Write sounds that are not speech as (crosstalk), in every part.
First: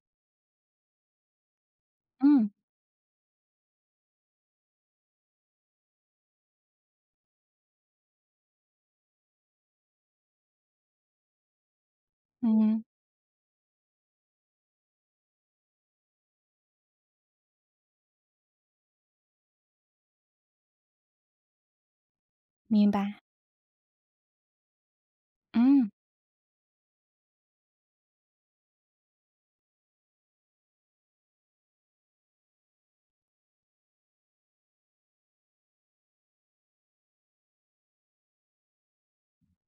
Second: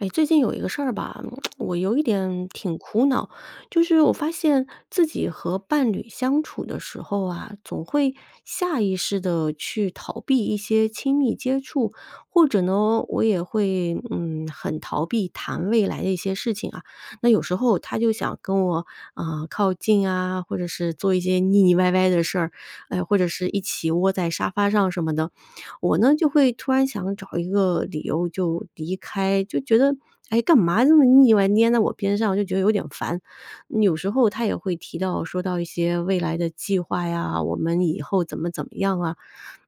哎，最近有一个事吧，(tsk) 我有一嗯。点挺苦恼，就是我发现自己和伴侣相处的时候啊，总会下意识地去逃避一些亲密接触，或者嗯。呢，我也会，嗯，很逃避谈未来的一些事情啊。那有时候他就想跟我，呃，靠近啊，或者是做一些腻腻歪歪的事儿，明哎，白。或者是一起窝在沙发上什么的。嗯。我呢，就会突然想找一个理由就离开，就觉得，哎，干嘛这么腻歪黏在我边上，我就觉得有点烦。有时候他也会提到说到一些未来的计划呀，我们以后怎么怎么样啊，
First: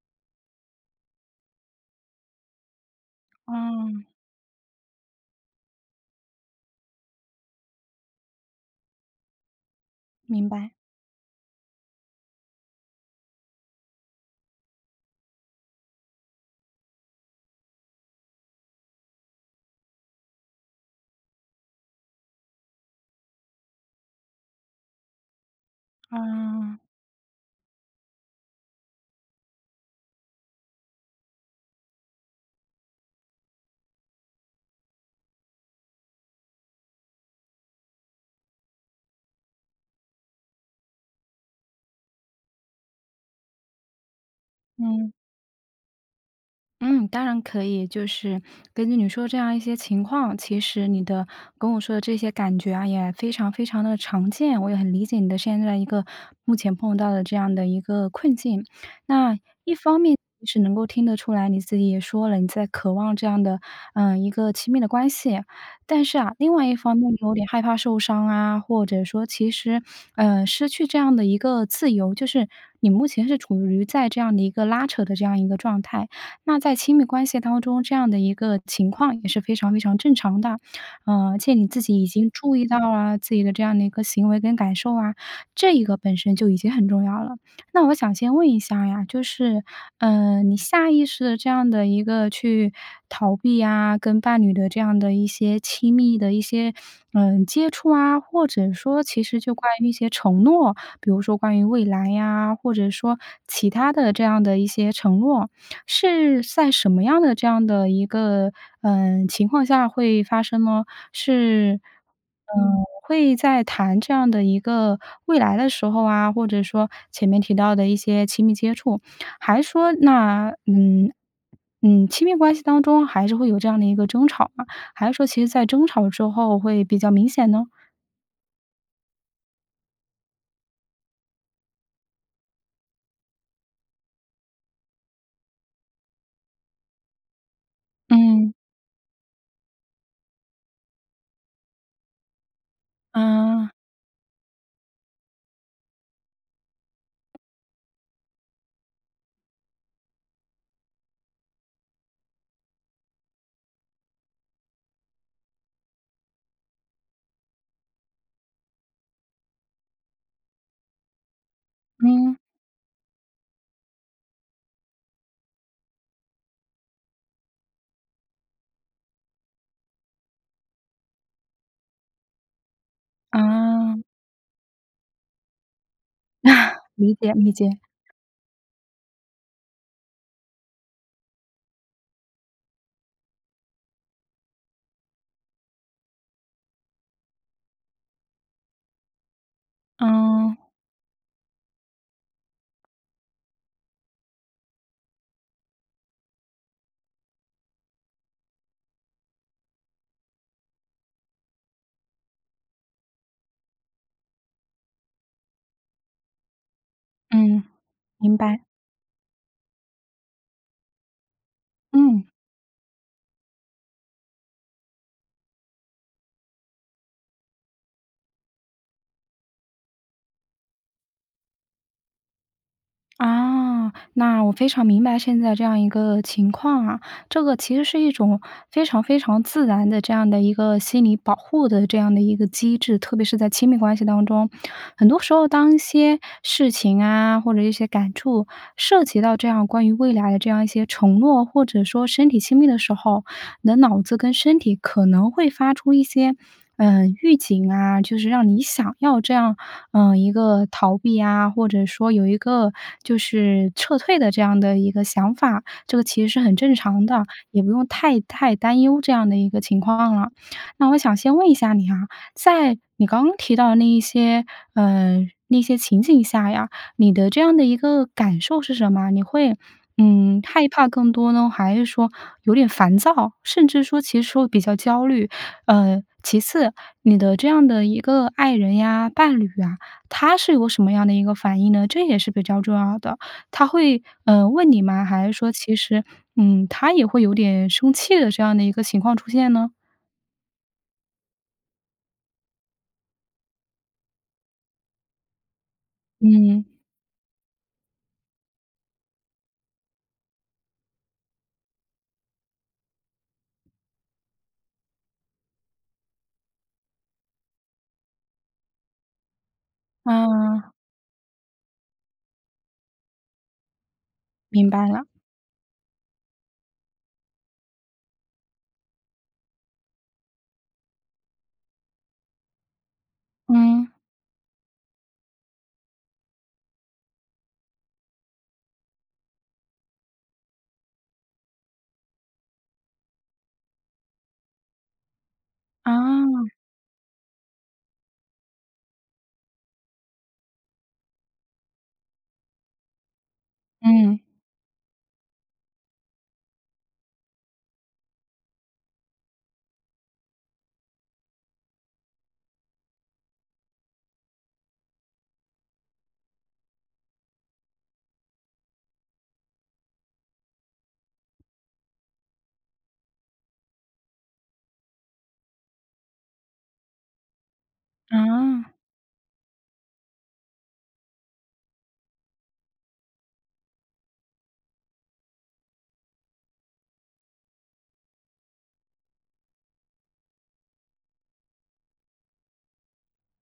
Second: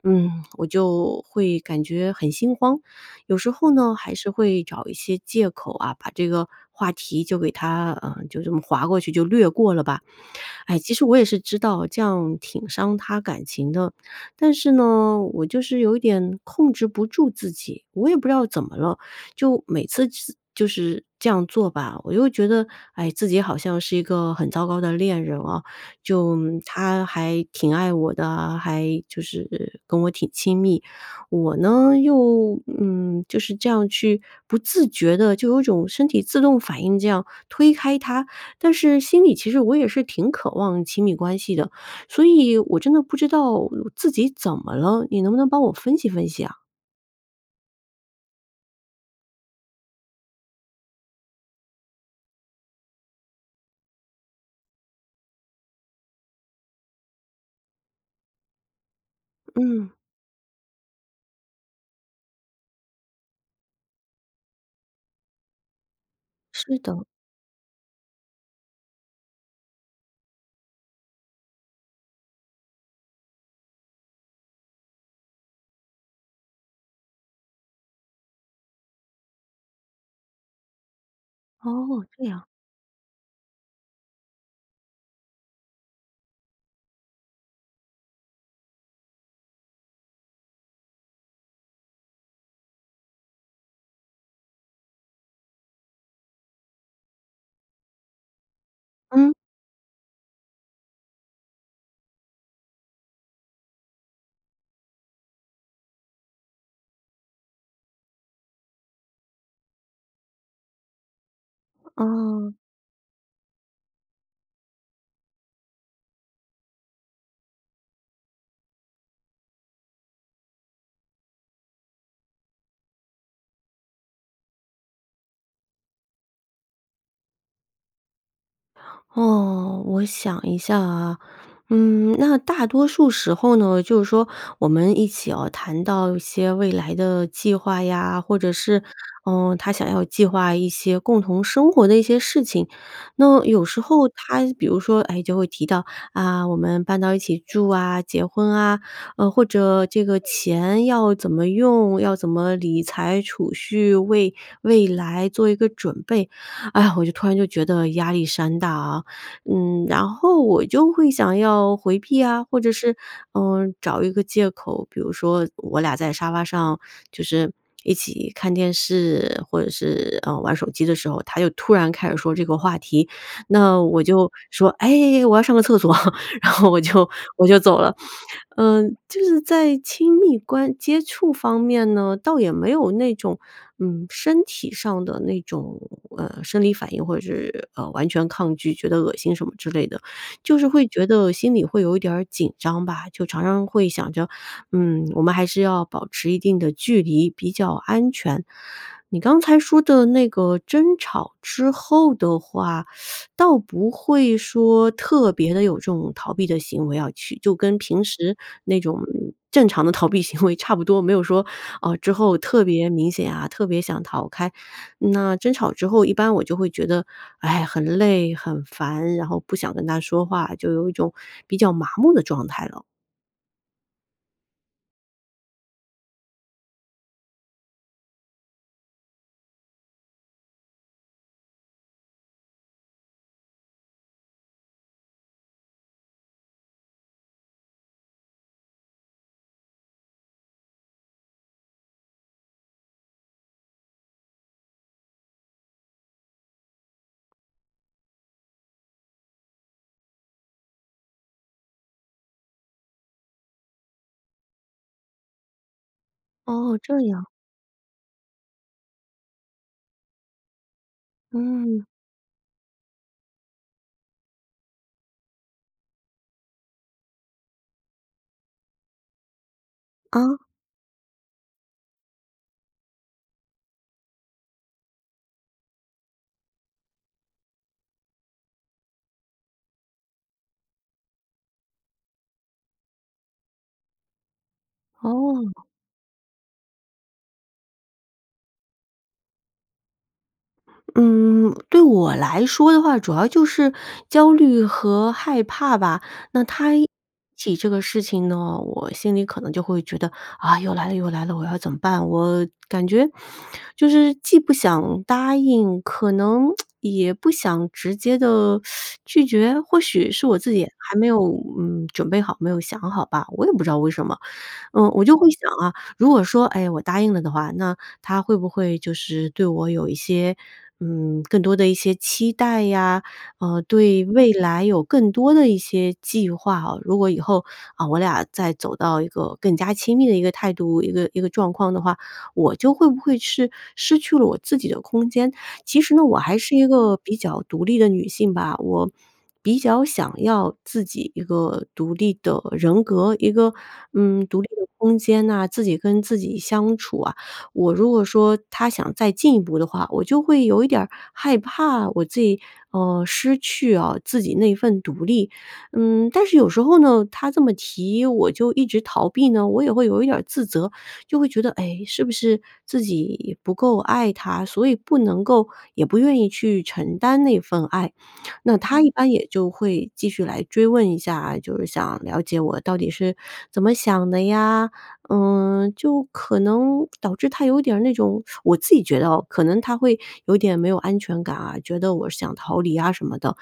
嗯，我就会感觉很心慌。有时候呢，哦。还是会找一些借口啊，把这个话题就给它，呃，就这么划过去就略过了吧。明白。哎，其实我也是知道这样挺伤他感情的，但是呢，我就是有点控制不住自己，我也不知道怎么了，就每次次就是这样做吧，我又觉得，哎，自己好像是一个很糟糕的恋人哦，就哦。他还挺爱我的啊，还就是跟我挺亲密。我呢，又，嗯，就是这样去不自觉地就有种身体自动反应这样推开他，但是心里其实我也是挺渴望亲密关系的，所以我真的不知道自己怎么了，嗯。你能不能帮我分析分析啊？嗯，当然可以，就是根据你说这样一些情况，其实你的跟我说的这些感觉啊，也非常非常地常见，我也很理解你的现在一个目前碰到的这样的一个困境。那，一嗯。方面是能够听得出来，你自己也说了，你在渴望这样的，呃，一个亲密的关系。但是啊，另外一是方的。面你有点害怕受伤啊，或者说其实，呃，失去这样的一个自由，就是你目前是处于在这样的一个拉扯的这样一个状态。那在亲密关系当中，这样的一个情况也是非常非常正常的。呃，而且你自己哦，已这经样。注意到了自己的这样的一个行为跟感受啊，这一个本身就已经很重要了。那我想先问一下呀，就是，呃，你下意识地这样地一个去逃避啊，跟伴侣的这样的一些亲密的一些，呃，接触啊，或者说其嗯。实就关于一些承诺，比如说关于未来啊，或者说其他的这样的一些承诺，是在什么样的这样的一个，呃，情况下会发生呢？是，哦。呃，会在谈这样的一个未来的时候啊，或者说前面提到的一些亲密接触，还是说那嗯，嗯，亲密关系当中还是会有这样的一个争吵嘛，还是说其实在争吵之后会比较明显呢？哦，我想一下啊。嗯，那大多数时候呢，就是说我们一起哦，谈到一些未来的计划呀，或嗯。者是，呃，他想要计划一些共同生活的一些事情。那有啊。时候他比如说，哎，就会提到，“啊，我们搬到一起住啊、结婚啊”，呃，或者这个钱要怎么用，要怎么理财、储蓄，为未来做一个准备。哎呀，我就突然就觉得压力山大啊。嗯，然后我就会想要回避嗯。啊，或者是，嗯，找一个借口。比如说，我俩在沙发上就是一起看电视，或者是，呃，玩手机的时候，他就突然开始说这个话题。那啊。我就说：“哎，我要上个厕所。” (chuckles) 然后我 (chuckles) 就理解，我理就解。走了。嗯，就是在亲密关接触方面呢，倒也没有那种，嗯，身体上的那种，呃，生理反应，或者是，呃，完全抗拒，觉得恶心什么之类的。就是嗯。会觉得心里会有一点儿紧张吧。就常常会想着，嗯，我们还是要保持一定的距离比较安全。你刚才说的那个争吵之后的话，(sucks teeth) 倒不会说特别地有这种逃避的行为要去就嗯，跟平明时白。那种正常的逃避行为差不多，没有说，啊，之嗯。后特别明显啊，特别想逃开。那争吵之后，一般我就会觉得，哎，很累、很烦，然后不想跟他说话，就有一种比较麻木的状态了。(clicks tongue) 啊，那我非常明白现在这样一个情况啊。这个其实是一种非常非常自然的这样的一个心理保护的这样的一个机制。特别是在亲密关系当中，很多时候当一些事情啊，或者一些感触，涉及到这样关于未来，这样一些承诺，或者说身体亲密的时候，你的脑子跟身体可能会发出一些，呃，预警啊，就是让你想要这样，呃，一个逃避啊，或者说有一个，就是撤退的这样的一个想法。这个其实是很正哦，这常的，样。也不用太太担忧这样的一个情况了。那我想先问一下嗯。你啊，在你刚刚提到的那一些，呃，那些情景下呀，你的这样的一个感受是什么？你会，啊。嗯，害怕更多呢？还是说有点烦躁，甚至说其实说比较焦虑？呃，其次，你的这样的一个爱人呀、伴侣啊，他是有什么样的一个反应呢？这也是比较重要的。他会，呃，问你吗？还是说哦。其实，嗯，他也会有点生气的这样的一个情况出现呢？嗯，对我来说的话，主要就是焦虑和害怕吧。那嗯。他一提起这个事情呢，我心里可能就会觉得：“啊，又来了，又来了，我要怎么办？”我感觉就是既不想答应，可能 (tsk) 也不想直接地 (sucks teeth) 拒绝。或许是我自己嗯。还没有，嗯，准备好，没有想好吧，我也不知道为什么。明白嗯，我了。就会想啊，如果说，哎，我答应了的话，那他会不会就是对我有一些，嗯，更多的一些期待呀，呃，嗯。对未来有更多的一些计划哦。如果以后，啊我俩再走到一个更加亲密的一个态度一个一个状况的话，我就会不会是，失去了我自己的空间。其实呢，我还哦。是一个比较独立的女性吧，我比较想要自己一个独立的人格、一个，嗯。嗯，独立的空间哪、自己跟自己相处啊。我如果说，他想再进一步的话，我就会有一点儿害怕我自己，呃，失去哦，自己那一份独立。嗯，但是有时候呢，他这么提我就一直逃避呢，我也会有一点儿自责。就会觉得，哎，是不是自己不够爱他，所以不能够，也不愿意去承担那份爱。那哦。他一般也就会继续来追问一下啊，就是想了解我到底是怎么想的呀。嗯，就可能导致他有点儿那种我自己觉得哦，可能他会有点没有安全感啊，觉得我想逃离啊什么的。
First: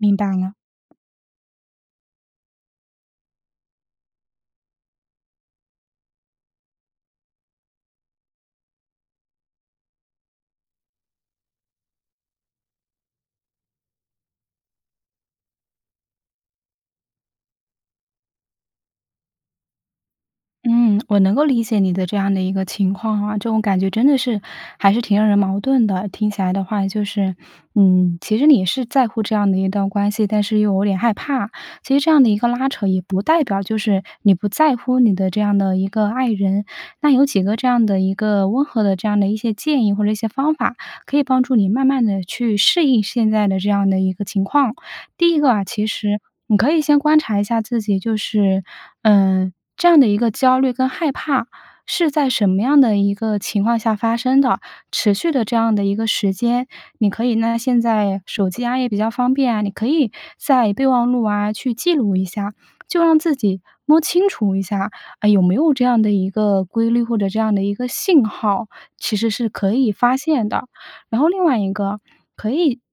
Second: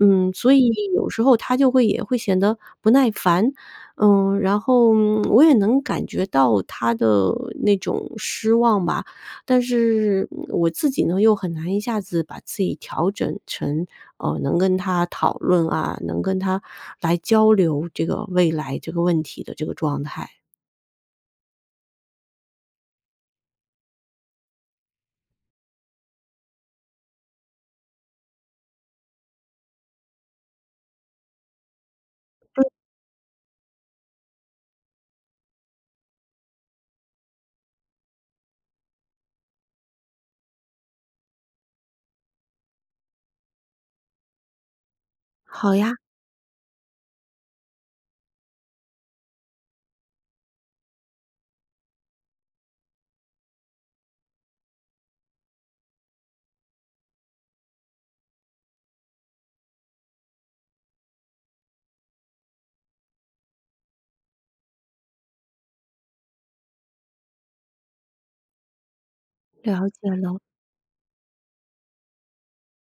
明白了。所以有时候他就会也会显得不耐烦。呃，然后，我也能感觉到他的那种失望吧。但是我自己呢，又很难一下子把自己调整成，呃，能跟他讨论啊、能跟他来交流这个未来这个问题的这个状态。嗯，我能够理解你的这样的一个情况啊。这种感觉真的是，还是挺让人矛盾的。听起来的话，就是，嗯，其实你是在乎这样的一段关系，但是又有点害怕。其实这样的一个拉扯，也不代表就是你不在乎你的这样的一个爱人。那有几个这样的一个温和的这样的一些建议或者一些方法，可以帮助你慢慢地去适应现在的这样的一个情况。第一个啊，好其呀。实，你可以先观察一下自己。就是，呃，这样的一个焦虑跟害怕，是在什么样的一个情况下发生的，持续的这样的一个时间。你可以呢，现在手机啊，也比较方便啊，你可以在备忘录啊，去记录一下。就让自己摸清楚一下，哎，有没有这样的一个规律，或者这样的一个信号，其实是可了以解发了。现的。然后另外一个，可以就是先允许 (swallows)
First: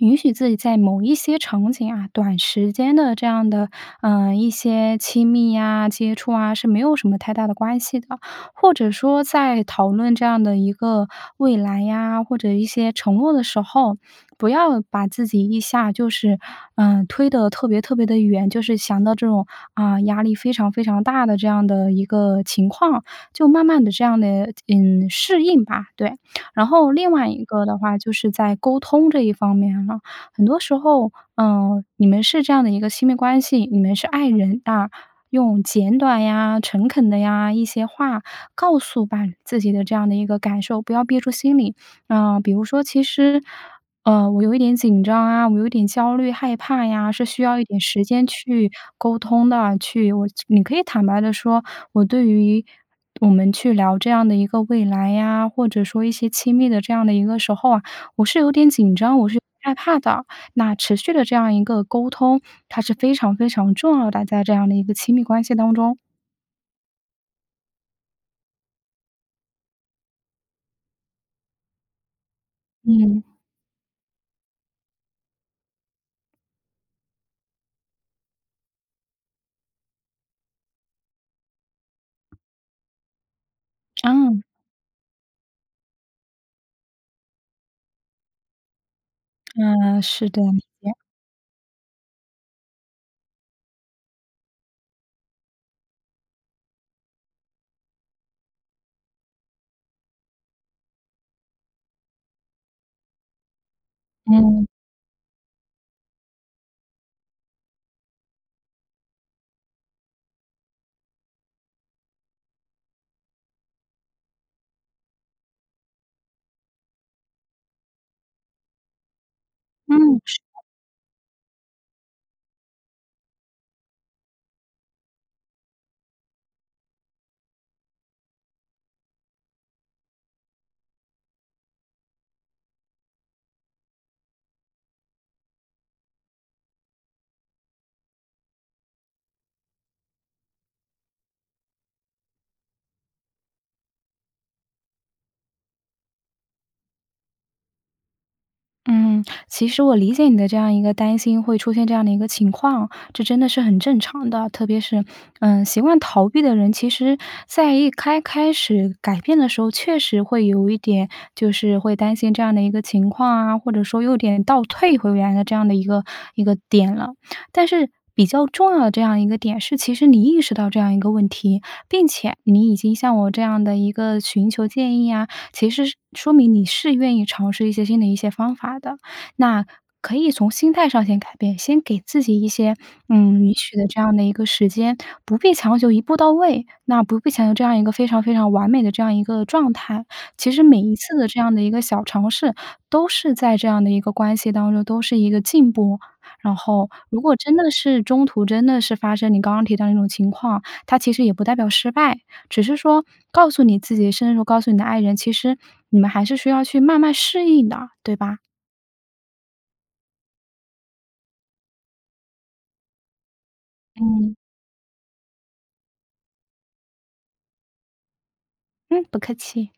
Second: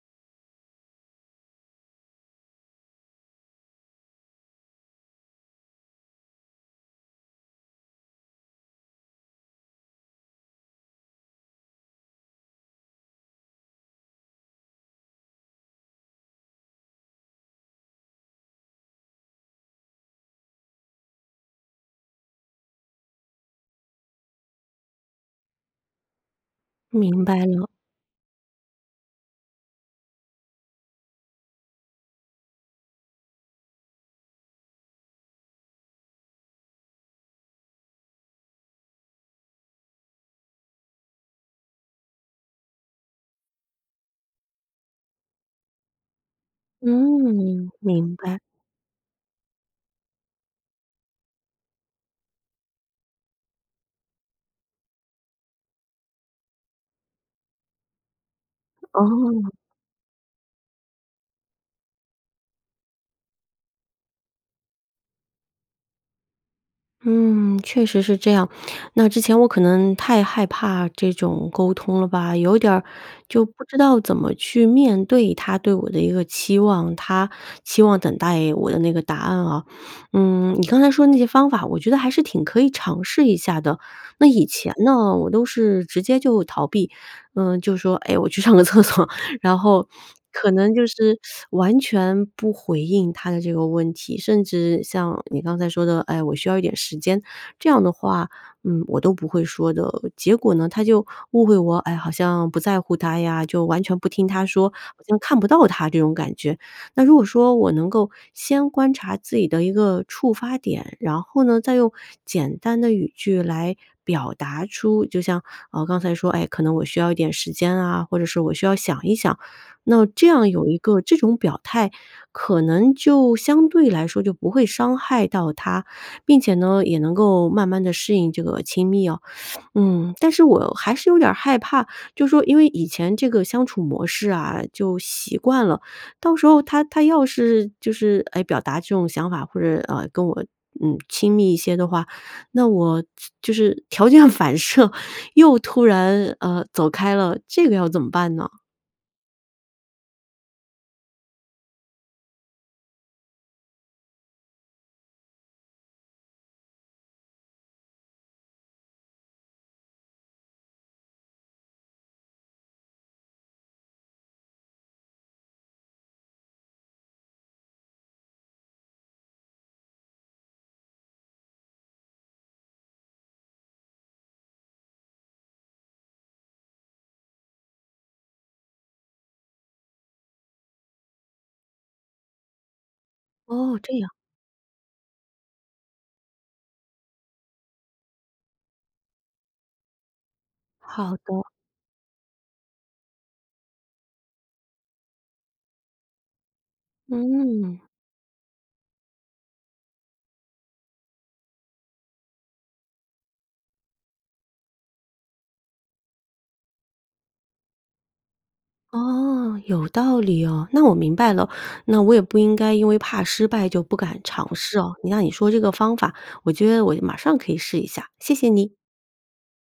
允许自己在某一些场景啊，短时间的这样的，呃，一些亲密啊、接触啊，是没有什么太大的关系的。或者说在讨论这样的一个未来呀，或者一些承诺的时候，不要把自己一下就是，呃，推得特别特别地远。就是想到这种，啊，压力非常非常大的这样的一个情况，就慢慢地这样的，嗯，适应吧，对。然后另明外一白个了。的话，就是在沟通这一方面了。很多时候，呃，你们是这样的一个亲密关系，你们是爱人，啊，用简短呀、诚恳的呀一些话，告诉把自己的这样的一个感受，不要憋住心里。呃，比如说：“其实，呃，我有一点紧张啊，我有一点焦虑、害怕呀。“是需要一嗯，点时明间白。去沟通的。去我去你可以坦白地说，“我对于我们去聊这样的一个未来呀，或者说一些亲密的这样的一个时候啊，我是有点紧张，我是有哦。点害怕的。”那持续的这样一个沟通，它是非常非常重要的，在这样的一个亲密关系当中。嗯，确实是这样。那之前我可能太害怕这种沟通了吧，有点儿嗯。就不知道怎么去面对他对我的一个期望，他期望等待我的那个答案哦。嗯，你刚才说那些方法，我觉得还是挺可以尝试一下的。那嗯。以前呢，我都是直接就逃避，嗯，就说：“哎，我去上个厕所。“然后，啊，是的。可能就耶？是 (sucks teeth) 完全不回应他的这个问题，甚至像你刚才说的：‘’哎，我需要一点时间。‘’这样的话，嗯，我都不会说的。结果呢，他就误会我，哎，好像不在乎他呀，就完全不听他嗯。说，好像看不到他这种感觉。那如果说我能够，先观察自己的一个触发点，然后呢，再用简单的语句来表达出就像，啊，刚才说，哎，可能我需要一点时间啊，或者是我需要想一想，那嗯，这是样的。有一个这种表态，可能就相对来说就不会伤害到他。并且呢，也能够慢慢地适应这个亲密哦。(inhales) 嗯，但是我还是有点儿害怕，就说因为以前这个相处模式啊，就习惯了，到时候他他要是，就是，哎，表达这种想法，或者，呃，跟我嗯，亲密一些的话，那我就就是条件反射又突然，呃，走开了，这个要怎么办呢？嗯，其实我理解你的这样一个担心会出现这样的一个情况，这真的是很正常的，特别是嗯，习惯逃避的人，其实在一开开始改变的时候，确实会有一点就是会担心这样的一个情况啊，或者说有点倒退回原来的这样的一个一个点了。但是，比较重要的这样一个点是，其实你意识到这样一个问题，并且你已经向我这样的一个寻求建议啊，其实是说明你是愿意尝试一些新的一些方法的。那可以从心态上先改变，先给自己一些，嗯，允许哦，的这这样。样的一个时间，不必强求一步到位。那不必强求这样一个非常非常完美的这样一个状态。其实每一好次的这的。样的一个小尝试，都是在这样的一个关系当中，都是一个进步。然后，如果真的嗯。是中途真的是发生你刚刚提到的那种情况，它其实也不代表失败，只是说告诉你自己，深入告诉你的爱人，其实你们还是需要去慢慢适应的，对吧？哦，有道理哦，那我明白了，那我也不应该因为怕失败就不敢嗯。尝试哦。你那你说这个方法，我觉得我马上可以试一下，谢谢你。嗯，不客气。